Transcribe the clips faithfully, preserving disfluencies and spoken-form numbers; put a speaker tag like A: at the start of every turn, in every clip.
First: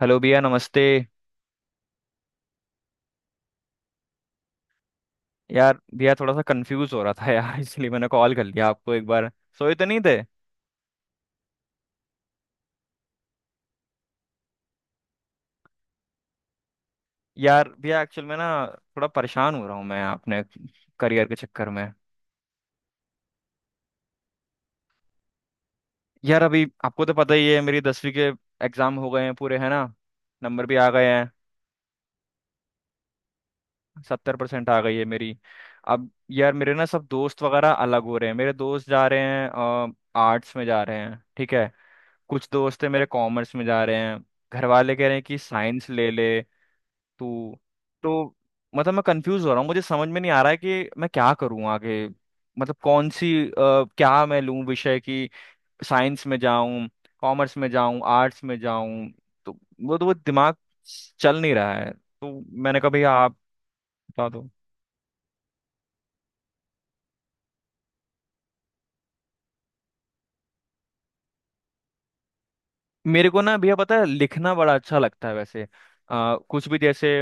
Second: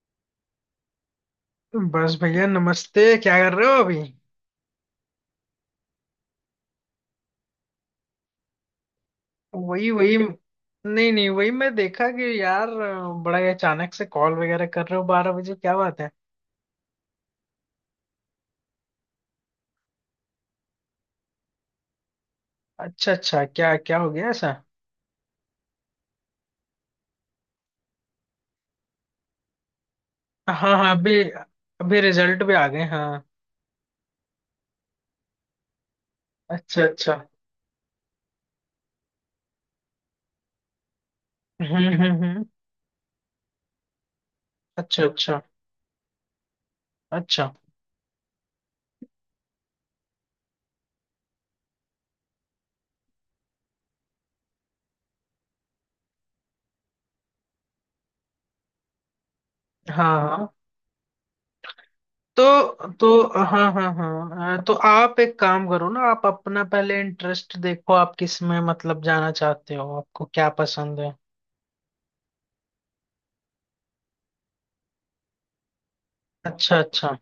A: Hello भैया नमस्ते।
B: बस भैया नमस्ते। क्या कर रहे हो अभी।
A: यार भैया थोड़ा सा कंफ्यूज हो रहा था यार इसलिए मैंने कॉल कर लिया आपको एक बार। सोए तो
B: वही
A: नहीं थे?
B: वही नहीं नहीं, वही मैं देखा कि यार बड़ा ही अचानक से कॉल वगैरह कर रहे हो, बारह बजे क्या बात है।
A: यार भैया एक्चुअल में ना थोड़ा परेशान हो रहा हूँ मैं अपने करियर के चक्कर में।
B: अच्छा अच्छा, क्या क्या हो गया ऐसा।
A: यार अभी आपको तो पता ही है, मेरी दसवीं के एग्जाम हो गए हैं पूरे, है ना। नंबर भी
B: हाँ
A: आ
B: हाँ,
A: गए
B: अभी
A: हैं।
B: अभी रिजल्ट भी आ गए, हाँ।
A: सत्तर परसेंट आ गई है मेरी। अब यार मेरे
B: अच्छा
A: ना सब
B: अच्छा।
A: दोस्त वगैरह अलग हो रहे हैं, मेरे दोस्त जा रहे हैं। आर्ट्स में जा रहे हैं, ठीक है।
B: हम्म हम्म हम्म।
A: कुछ दोस्त है मेरे, कॉमर्स में जा रहे हैं। घर वाले
B: अच्छा
A: कह रहे हैं कि
B: अच्छा
A: साइंस ले ले।
B: अच्छा।
A: तो तो मतलब मैं कंफ्यूज हो रहा हूँ, मुझे समझ में नहीं आ रहा है कि मैं क्या करूँ आगे। मतलब कौन सी अ, क्या मैं लूँ विषय की। साइंस में जाऊँ, कॉमर्स में जाऊँ, आर्ट्स में जाऊँ। तो वो तो वो
B: हाँ हाँ।
A: दिमाग चल नहीं रहा है तो। मैंने
B: तो
A: कहा
B: तो
A: भैया आप
B: हाँ हाँ
A: बता दो।
B: हाँ, तो आप एक काम करो ना, आप अपना पहले इंटरेस्ट देखो, आप किस में मतलब जाना चाहते हो, आपको क्या पसंद है।
A: मेरे को ना भैया पता है, लिखना बड़ा अच्छा लगता है वैसे, अ, कुछ
B: अच्छा
A: भी, जैसे
B: अच्छा।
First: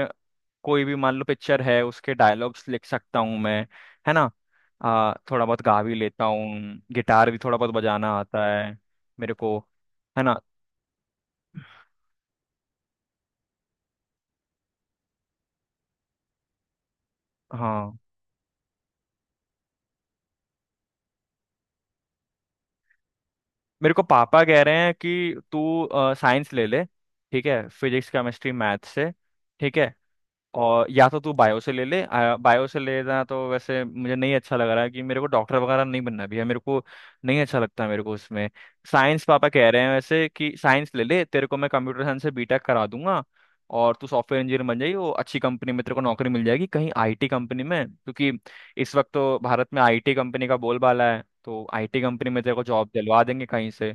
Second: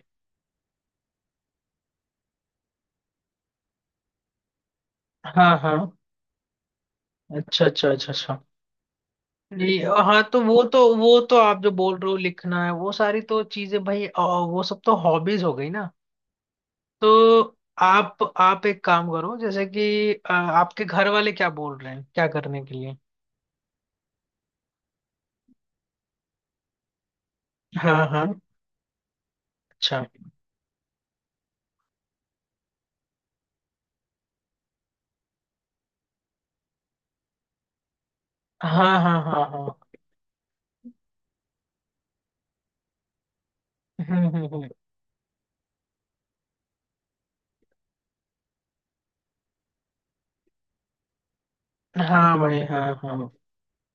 A: कोई भी मान लो पिक्चर है उसके डायलॉग्स लिख सकता हूँ मैं, है ना। आ, थोड़ा
B: हाँ
A: बहुत
B: हाँ।
A: गा भी लेता हूँ। गिटार भी थोड़ा
B: अच्छा
A: बहुत
B: अच्छा अच्छा
A: बजाना
B: अच्छा।
A: आता है मेरे को,
B: नहीं। हाँ
A: है ना।
B: तो वो तो वो तो आप जो बोल रहे हो लिखना है वो सारी तो चीजें भाई अ, वो सब तो हॉबीज हो गई ना। तो
A: हाँ।
B: आप आप एक काम करो जैसे कि अ, आपके घर वाले क्या बोल रहे हैं क्या करने के लिए।
A: मेरे को पापा कह रहे हैं कि तू साइंस ले ले, ठीक है,
B: हाँ
A: फिजिक्स
B: हाँ।
A: केमिस्ट्री मैथ से, ठीक है।
B: अच्छा।
A: और या तो तू बायो से ले ले, आ, बायो से लेना तो वैसे मुझे नहीं अच्छा लग रहा है, कि मेरे को डॉक्टर वगैरह नहीं बनना भी है मेरे को, नहीं अच्छा लगता मेरे को उसमें।
B: हाँ हाँ
A: साइंस
B: हाँ
A: पापा
B: हाँ।
A: कह रहे हैं वैसे कि साइंस ले ले तेरे को, मैं कंप्यूटर साइंस से बीटेक करा दूंगा, और तू
B: हम्म
A: सॉफ्टवेयर
B: हम्म
A: इंजीनियर
B: हम्म।
A: बन जाएगी, वो अच्छी कंपनी में तेरे को नौकरी मिल जाएगी कहीं आईटी कंपनी में, क्योंकि इस वक्त तो भारत में आईटी कंपनी का बोलबाला है, तो आईटी कंपनी
B: हाँ
A: में तेरे
B: भाई
A: को
B: हाँ
A: जॉब दिलवा
B: हाँ।
A: देंगे कहीं से,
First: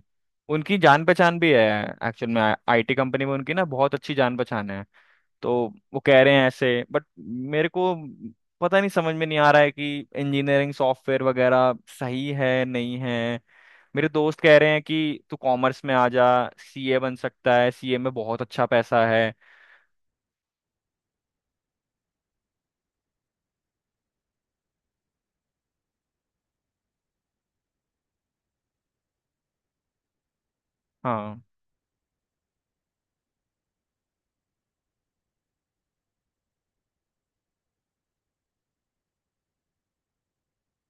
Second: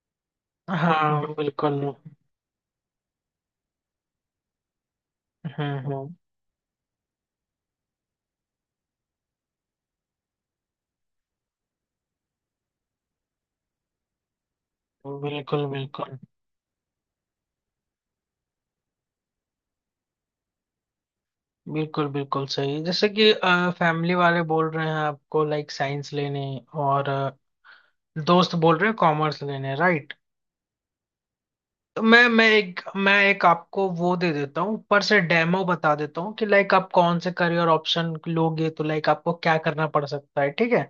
A: उनकी जान
B: हाँ
A: पहचान भी है।
B: बिल्कुल।
A: एक्चुअल में आईटी कंपनी में उनकी ना बहुत अच्छी जान पहचान है। तो
B: हम्म
A: वो
B: हम्म।
A: कह रहे हैं ऐसे, बट मेरे को पता नहीं, समझ में नहीं आ रहा है कि इंजीनियरिंग सॉफ्टवेयर वगैरह सही है नहीं है। मेरे दोस्त कह रहे हैं कि तू
B: बिल्कुल
A: कॉमर्स में आ
B: बिल्कुल।
A: जा, सीए बन सकता है, सीए में बहुत अच्छा पैसा है।
B: बिल्कुल बिल्कुल सही। जैसे कि फैमिली वाले बोल रहे हैं आपको लाइक साइंस लेने, और अ, दोस्त बोल रहे हैं कॉमर्स लेने, राइट।
A: हाँ
B: मैं मैं एक मैं एक आपको वो दे देता हूँ, ऊपर से डेमो बता देता हूँ कि लाइक आप कौन से करियर ऑप्शन लोगे तो लाइक आपको क्या करना पड़ सकता है, ठीक है।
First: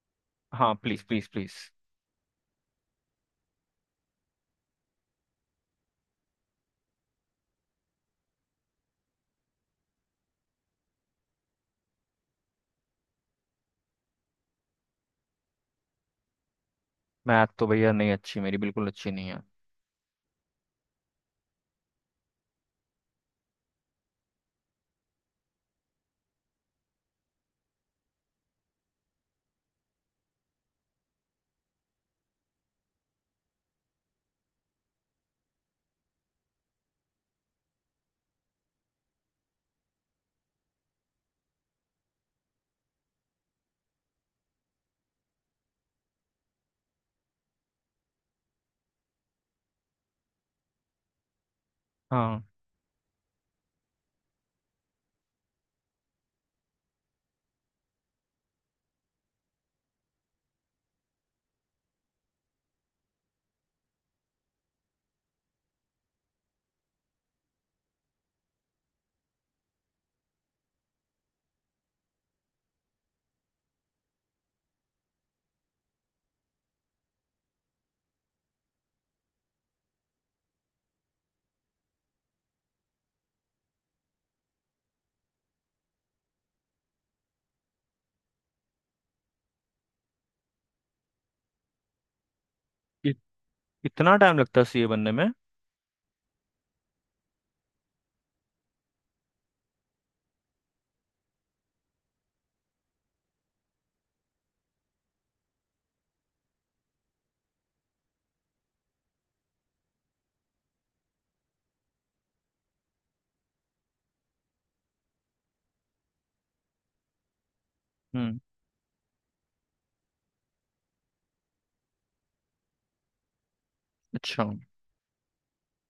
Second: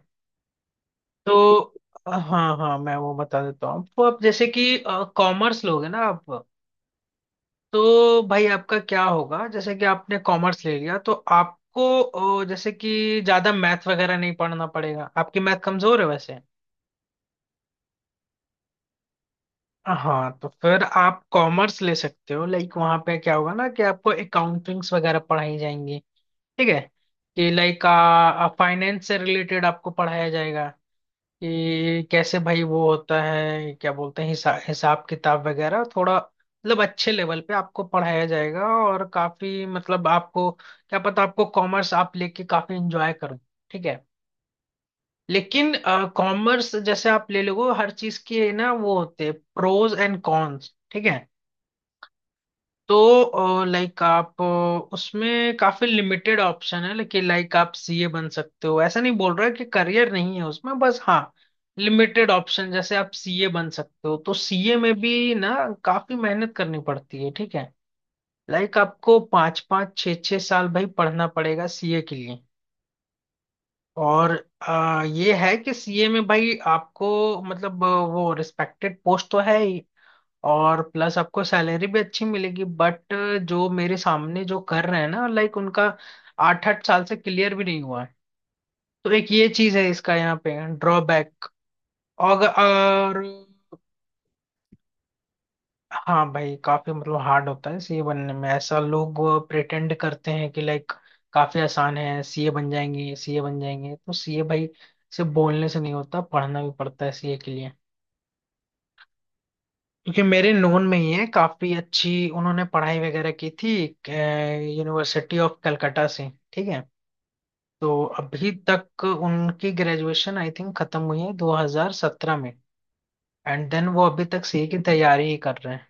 A: हाँ, प्लीज प्लीज
B: तो
A: प्लीज।
B: अ, हाँ हाँ, मैं वो बता देता हूँ आपको। आप जैसे कि कॉमर्स लोगे ना आप, तो भाई आपका क्या होगा। जैसे कि आपने कॉमर्स ले लिया तो आपको अ, जैसे कि ज्यादा मैथ वगैरह नहीं पढ़ना पड़ेगा, आपकी मैथ कमजोर है वैसे।
A: मैथ तो भैया नहीं अच्छी, मेरी बिल्कुल अच्छी नहीं है।
B: हाँ तो फिर आप कॉमर्स ले सकते हो। लाइक वहां पे क्या होगा ना, कि आपको अकाउंटिंग्स वगैरह पढ़ाई जाएंगी, ठीक है। कि लाइक फाइनेंस से रिलेटेड आपको पढ़ाया जाएगा, कि कैसे भाई वो होता है क्या बोलते हैं हिसा, हिसाब किताब वगैरह, थोड़ा मतलब अच्छे लेवल पे आपको पढ़ाया जाएगा, और काफी मतलब आपको क्या पता, आपको कॉमर्स आप लेके काफी एंजॉय करो, ठीक है। लेकिन कॉमर्स जैसे आप ले लोगे, हर चीज के ना वो होते हैं प्रोज एंड कॉन्स, ठीक है।
A: हाँ,
B: तो लाइक आप अ, उसमें काफी लिमिटेड ऑप्शन है, लेकिन लाइक आप सीए बन सकते हो, ऐसा नहीं बोल रहा कि करियर नहीं है उसमें, बस हाँ लिमिटेड ऑप्शन। जैसे आप सीए बन सकते हो तो सीए में भी ना काफी मेहनत करनी पड़ती है, ठीक है। लाइक आपको पाँच पाँच छः छः साल भाई पढ़ना पड़ेगा सीए के लिए। और अ, ये है कि सीए में भाई आपको मतलब अ, वो रिस्पेक्टेड पोस्ट तो है ही, और प्लस आपको सैलरी भी अच्छी मिलेगी, बट जो मेरे सामने जो कर रहे हैं ना लाइक उनका आठ आठ साल से क्लियर भी नहीं हुआ है। तो एक ये चीज है इसका यहाँ पे ड्रॉबैक। और,
A: इत,
B: और
A: इतना टाइम लगता है सीए बनने में?
B: हाँ भाई, काफी मतलब हार्ड होता है सीए बनने में। ऐसा लोग प्रिटेंड करते हैं कि लाइक काफी आसान है, सीए बन जाएंगे सीए बन जाएंगे, तो सीए भाई सिर्फ बोलने से नहीं होता, पढ़ना भी पड़ता है सीए के लिए। क्योंकि मेरे नोन में ही है, काफी अच्छी उन्होंने पढ़ाई वगैरह की थी, यूनिवर्सिटी ऑफ कलकत्ता से, ठीक है। तो
A: हम्म,
B: अभी तक उनकी ग्रेजुएशन आई थिंक खत्म हुई है दो हज़ार सत्रह में, एंड देन वो अभी
A: अच्छा।
B: तक सीए की तैयारी ही कर रहे हैं।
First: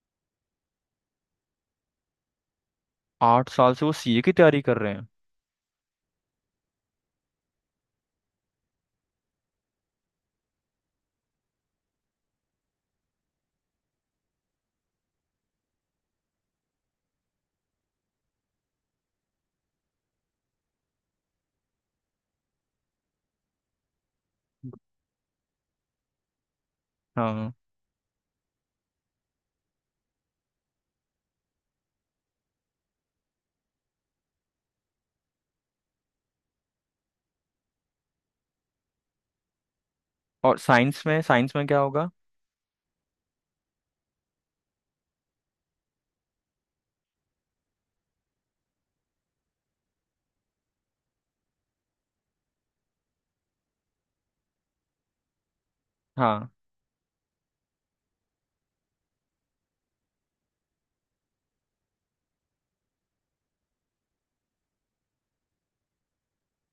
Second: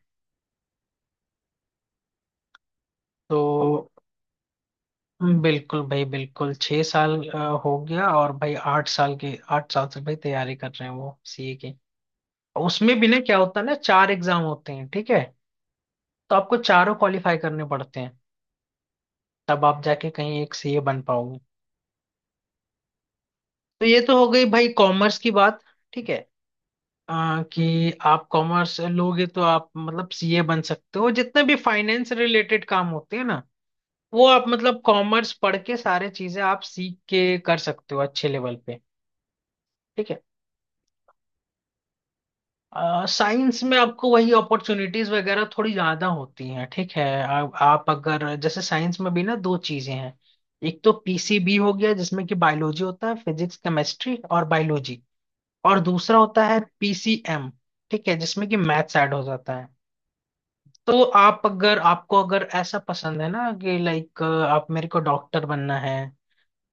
A: आठ साल से
B: तो
A: वो सीए की तैयारी कर रहे हैं?
B: बिल्कुल भाई बिल्कुल, छह साल अ, हो गया, और भाई आठ साल के, आठ साल से भाई तैयारी कर रहे हैं वो सीए की। उसमें भी ना क्या होता है ना, चार एग्जाम होते हैं, ठीक है। तो आपको चारों क्वालिफाई करने पड़ते हैं, तब आप जाके कहीं एक सीए बन पाओगे। तो ये तो हो गई भाई कॉमर्स की बात, ठीक है। अ,
A: हाँ,
B: कि आप कॉमर्स लोगे तो आप मतलब सीए बन सकते हो, जितने भी फाइनेंस रिलेटेड काम होते हैं ना, वो आप मतलब कॉमर्स पढ़ के सारे चीजें आप सीख के कर सकते हो अच्छे लेवल पे, ठीक है।
A: और साइंस में, साइंस में क्या होगा।
B: साइंस में आपको वही अपॉर्चुनिटीज वगैरह थोड़ी ज्यादा होती हैं, ठीक है। आ, आप अगर, जैसे साइंस में भी ना दो चीजें हैं। एक तो पीसीबी हो गया, जिसमें कि बायोलॉजी होता है, फिजिक्स केमिस्ट्री और बायोलॉजी। और दूसरा होता
A: हाँ,
B: है पीसीएम, ठीक है, जिसमें कि मैथ्स ऐड हो जाता है। तो आप अगर, आपको अगर ऐसा पसंद है ना कि लाइक आप मेरे को डॉक्टर बनना है,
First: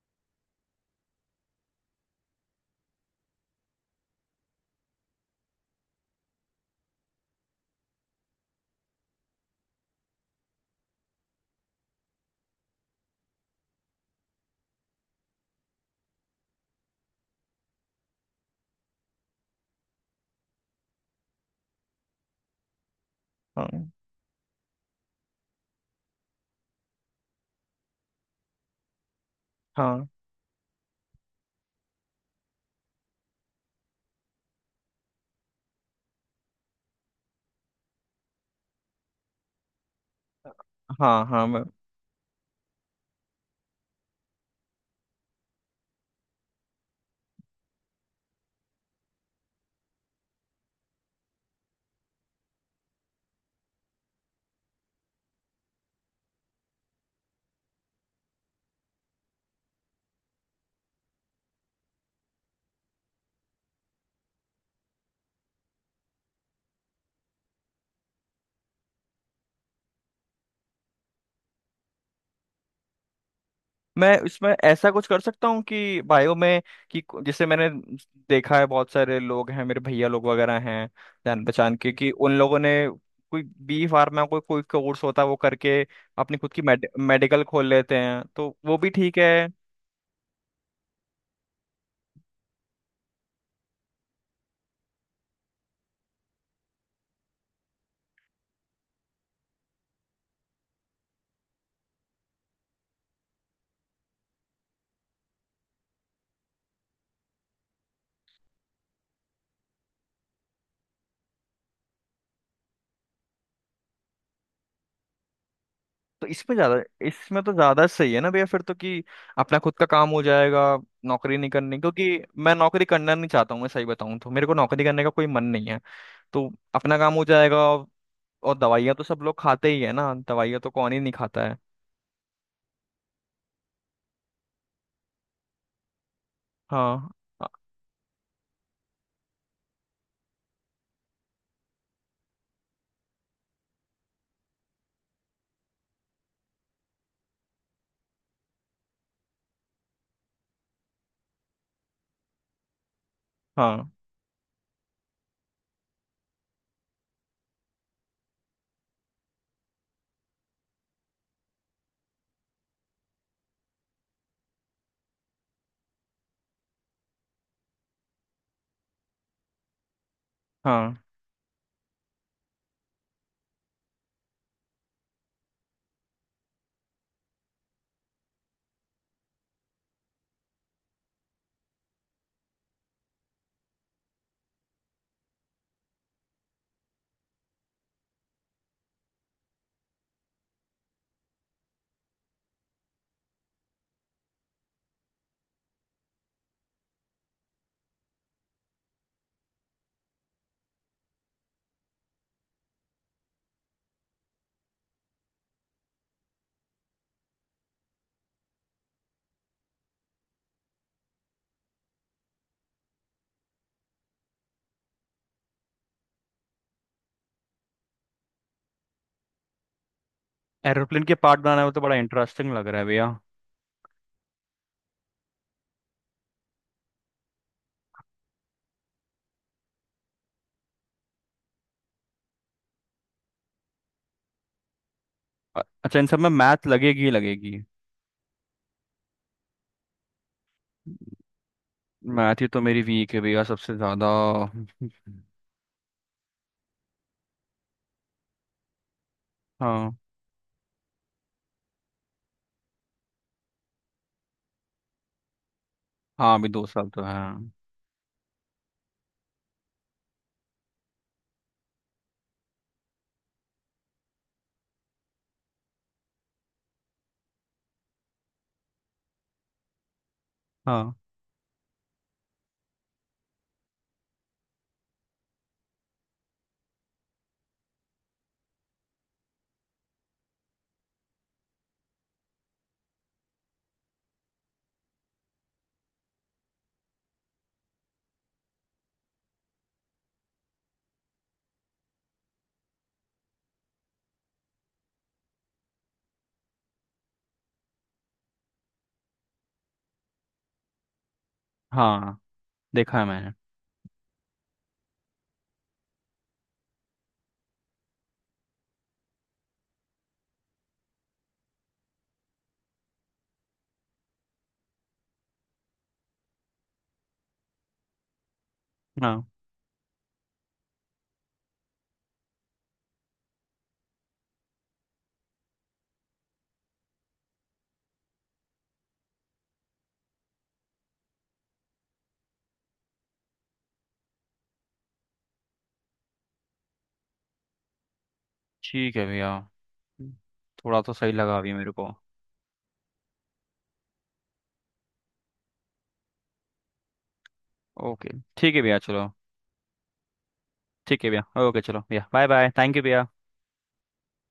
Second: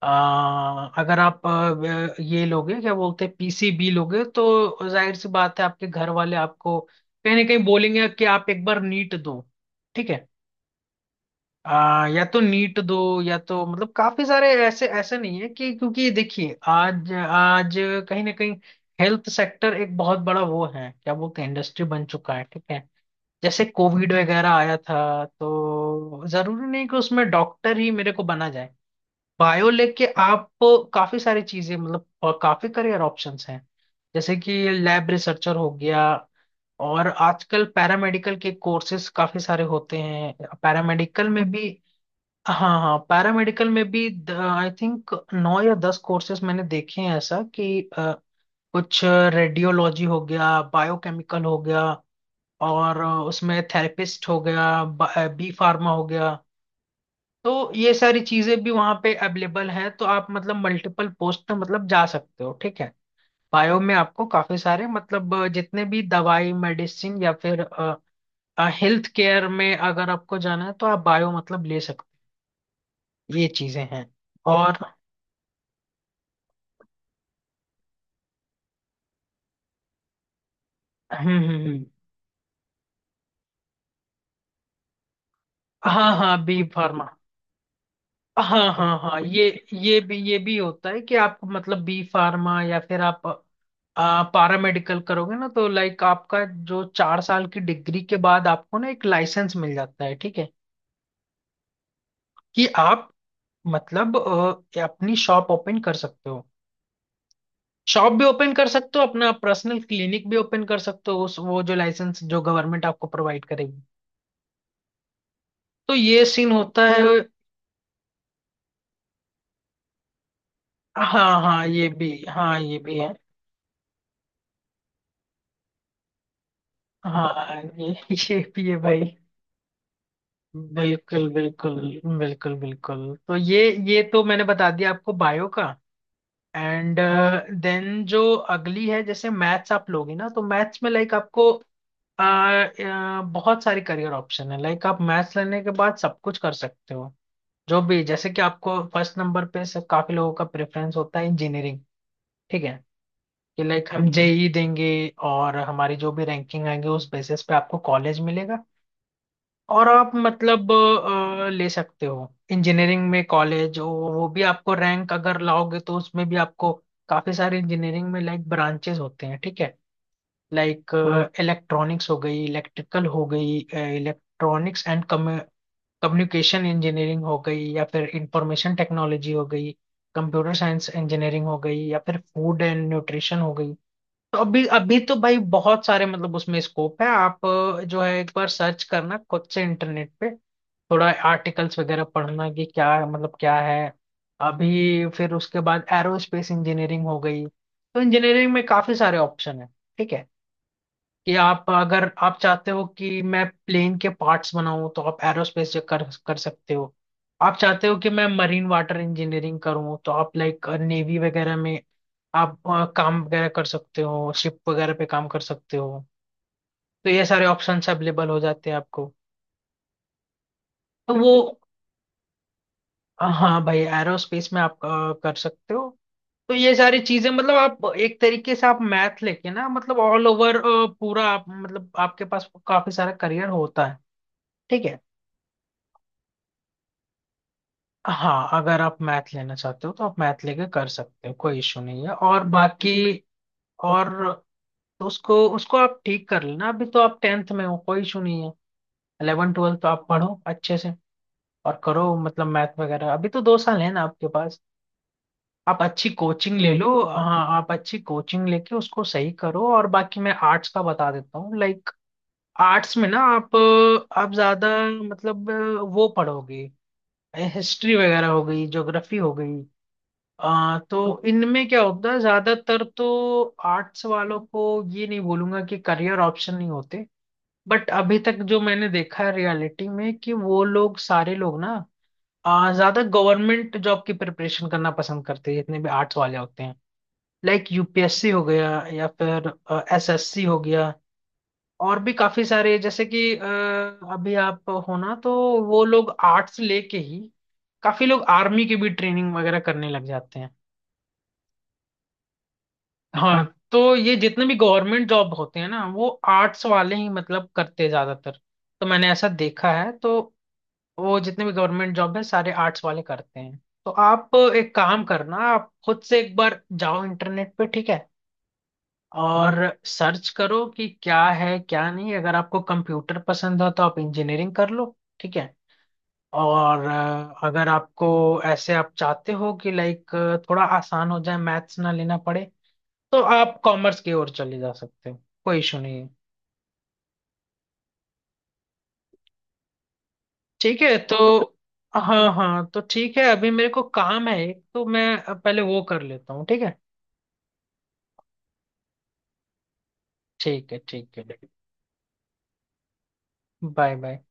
B: आ, अगर आप अ, ये लोगे क्या बोलते हैं पीसीबी लोगे, तो जाहिर सी बात है आपके घर वाले आपको कहीं ना कहीं बोलेंगे कि आप एक बार नीट दो, ठीक है। आ, या तो नीट दो, या तो मतलब काफी सारे ऐसे, ऐसे नहीं है कि क्योंकि देखिए आज आज कहीं ना कहीं हेल्थ सेक्टर एक बहुत बड़ा वो है क्या बोलते हैं इंडस्ट्री बन चुका है, ठीक है। जैसे
A: हाँ,
B: कोविड वगैरह आया था, तो जरूरी नहीं कि उसमें डॉक्टर ही मेरे को बना जाए। बायो लेके
A: हाँ,
B: आप काफी सारी चीजें मतलब अ, काफी करियर ऑप्शंस हैं। जैसे कि लैब रिसर्चर हो गया, और आजकल पैरामेडिकल के कोर्सेज काफी सारे होते हैं।
A: हाँ,
B: पैरामेडिकल में
A: हाँ, मैं
B: भी, हाँ हाँ, पैरामेडिकल में भी आई थिंक नौ या दस कोर्सेज मैंने देखे हैं ऐसा, कि अ, कुछ रेडियोलॉजी हो गया, बायोकेमिकल हो गया, और अ, उसमें थेरेपिस्ट हो गया, बी फार्मा हो गया। तो ये सारी चीजें भी वहाँ पे अवेलेबल है, तो आप मतलब मल्टीपल पोस्ट पे मतलब जा सकते हो, ठीक है। बायो में आपको काफी सारे मतलब अ, जितने भी दवाई मेडिसिन या फिर हेल्थ केयर में अगर आपको जाना है, तो आप बायो मतलब ले सकते हो। ये चीजें हैं,
A: मैं इसमें
B: और
A: ऐसा कुछ कर सकता हूँ कि बायो में, कि को- जैसे मैंने देखा है, बहुत सारे लोग हैं मेरे भैया लोग वगैरह हैं
B: हम्म
A: जान
B: हम्म,
A: पहचान
B: हम्म।
A: के, कि उन लोगों ने कोई बी फार्मा कोई कोई कोर्स होता है, वो करके
B: हाँ
A: अपनी
B: हाँ
A: खुद
B: बी
A: की मेड,
B: फार्मा।
A: मेडिकल खोल लेते हैं, तो
B: हाँ
A: वो भी
B: हाँ
A: ठीक
B: हाँ, ये
A: है।
B: ये भी ये भी होता है कि आप मतलब बी फार्मा या फिर आप आ, पारामेडिकल करोगे ना, तो लाइक आपका जो चार साल की डिग्री के बाद आपको ना एक लाइसेंस मिल जाता है, ठीक है, कि आप मतलब अ, अपनी शॉप ओपन कर सकते हो। शॉप भी ओपन कर सकते हो, अपना पर्सनल क्लिनिक भी ओपन कर सकते हो, उस वो जो लाइसेंस जो गवर्नमेंट आपको प्रोवाइड करेगी। तो ये
A: तो
B: सीन
A: इसमें ज्यादा,
B: होता है।
A: इसमें तो ज्यादा सही है ना भैया फिर तो, कि अपना खुद का काम हो जाएगा। नौकरी
B: हाँ
A: नहीं
B: हाँ
A: करनी,
B: ये
A: क्योंकि
B: भी,
A: मैं
B: हाँ ये
A: नौकरी
B: भी है।
A: करना नहीं चाहता हूँ, मैं सही बताऊँ तो मेरे को नौकरी करने का कोई मन नहीं है, तो अपना काम हो जाएगा।
B: हाँ ये ये
A: और
B: भी है
A: दवाइयाँ तो
B: भाई।
A: सब लोग खाते ही है ना, दवाइयाँ तो कौन ही नहीं
B: बिल्कुल
A: खाता है।
B: बिल्कुल। बिल्कुल बिल्कुल। तो ये ये तो मैंने बता दिया आपको बायो का। एंड
A: हाँ, अ-
B: देन जो अगली है, जैसे मैथ्स आप लोगे ना तो मैथ्स में लाइक आपको अ, अ, बहुत सारे करियर ऑप्शन है। लाइक आप मैथ्स लेने के बाद सब कुछ कर सकते हो जो भी। जैसे कि आपको फर्स्ट नंबर पे से काफी लोगों का प्रेफरेंस होता है इंजीनियरिंग, ठीक है, कि लाइक
A: हाँ
B: हम जेई देंगे, और हमारी जो भी रैंकिंग आएंगे उस बेसिस पे आपको कॉलेज मिलेगा, और आप मतलब अ, ले सकते हो इंजीनियरिंग में कॉलेज। वो वो भी आपको रैंक अगर लाओगे तो उसमें भी आपको काफी सारे इंजीनियरिंग में लाइक ब्रांचेस होते हैं, ठीक है। लाइक
A: हाँ।
B: इलेक्ट्रॉनिक्स हो गई, इलेक्ट्रिकल हो गई, इलेक्ट्रॉनिक्स एंड कम्युनिकेशन इंजीनियरिंग हो गई, या फिर इंफॉर्मेशन टेक्नोलॉजी हो गई, कंप्यूटर साइंस इंजीनियरिंग हो गई, या फिर फूड एंड न्यूट्रिशन हो गई। तो अभी अभी तो भाई बहुत सारे मतलब उसमें स्कोप है। आप अ, जो है एक बार सर्च करना खुद से इंटरनेट पे, थोड़ा आर्टिकल्स वगैरह पढ़ना कि क्या मतलब क्या है। अभी फिर उसके बाद एरोस्पेस इंजीनियरिंग हो गई। तो इंजीनियरिंग में काफी सारे ऑप्शन है, ठीक है। कि आप, अगर आप चाहते हो कि मैं प्लेन के पार्ट्स बनाऊं तो आप एरोस्पेस कर कर सकते हो। आप चाहते हो कि मैं मरीन वाटर इंजीनियरिंग करूं, तो आप लाइक नेवी वगैरह में आप अ, काम वगैरह कर सकते हो, शिप वगैरह पे काम कर सकते हो। तो ये सारे ऑप्शंस अवेलेबल हो जाते हैं आपको।
A: एरोप्लेन
B: तो
A: के
B: वो,
A: पार्ट बनाने में तो बड़ा इंटरेस्टिंग लग रहा है भैया।
B: हाँ भाई एरोस्पेस में आप अ, कर सकते हो। तो ये सारी चीजें मतलब आप एक तरीके से, आप मैथ लेके ना मतलब ऑल ओवर पूरा, आप मतलब आपके पास काफी सारा करियर होता है, ठीक है।
A: अ- अच्छा, इन सब में मैथ लगेगी ही लगेगी।
B: हाँ अगर आप मैथ लेना चाहते हो तो आप मैथ लेके कर सकते हो, कोई इशू नहीं है,
A: मैथ
B: और
A: ही तो मेरी
B: बाकी।
A: वीक है भैया, सबसे ज़्यादा।
B: और तो उसको उसको आप ठीक कर लेना, अभी तो आप टेंथ में हो, कोई इशू नहीं है। इलेवन ट्वेल्थ तो
A: हाँ
B: आप पढ़ो अच्छे से, और करो मतलब मैथ वगैरह। अभी तो दो साल है ना आपके पास, आप अच्छी
A: हाँ, अभी
B: कोचिंग
A: दो
B: ले लो।
A: साल तो है।
B: हाँ आप अच्छी कोचिंग लेके उसको सही करो, और बाकी मैं आर्ट्स का बता देता हूँ, लाइक आर्ट्स में ना आप आप ज्यादा मतलब वो पढ़ोगे, हिस्ट्री वगैरह हो गई, ज्योग्राफी हो गई। आ,
A: हाँ
B: तो इनमें क्या होता है, ज्यादातर तो आर्ट्स वालों को ये नहीं बोलूंगा कि करियर ऑप्शन नहीं होते, बट अभी तक जो मैंने देखा है रियलिटी में, कि वो लोग सारे लोग ना आ, ज्यादा गवर्नमेंट जॉब की प्रिपरेशन करना पसंद करते हैं, जितने भी आर्ट्स वाले होते हैं, लाइक यूपीएससी हो गया, या फिर एसएससी हो गया, और भी काफी सारे, जैसे कि अ, अभी आप हो ना, तो वो लोग आर्ट्स लेके ही, काफी लोग आर्मी की भी ट्रेनिंग वगैरह करने लग जाते हैं।
A: हाँ, देखा है मैंने।
B: हाँ, तो ये जितने भी गवर्नमेंट जॉब होते हैं ना वो आर्ट्स वाले ही मतलब करते हैं ज्यादातर। तो मैंने ऐसा देखा है, तो वो जितने भी गवर्नमेंट जॉब है सारे आर्ट्स वाले करते हैं। तो आप एक काम करना, आप खुद से एक बार जाओ इंटरनेट पे, ठीक है,
A: हाँ
B: और सर्च करो कि क्या है क्या नहीं, अगर आपको कंप्यूटर पसंद हो तो आप इंजीनियरिंग कर लो, ठीक है। और अ, अगर आपको ऐसे आप चाहते हो कि लाइक थोड़ा आसान हो जाए, मैथ्स ना लेना पड़े, तो आप कॉमर्स की ओर चले जा सकते हो, कोई इशू नहीं है,
A: ठीक है भैया, थोड़ा
B: ठीक
A: तो
B: है।
A: सही
B: तो
A: लगा अभी मेरे को।
B: हाँ हाँ, तो ठीक है, अभी मेरे को काम है एक, तो मैं पहले वो कर लेता हूँ, ठीक है
A: ओके, ठीक है भैया चलो।
B: ठीक है
A: ठीक है
B: ठीक है।
A: भैया ओके, चलो भैया, बाय बाय, थैंक यू भैया।
B: Bye bye.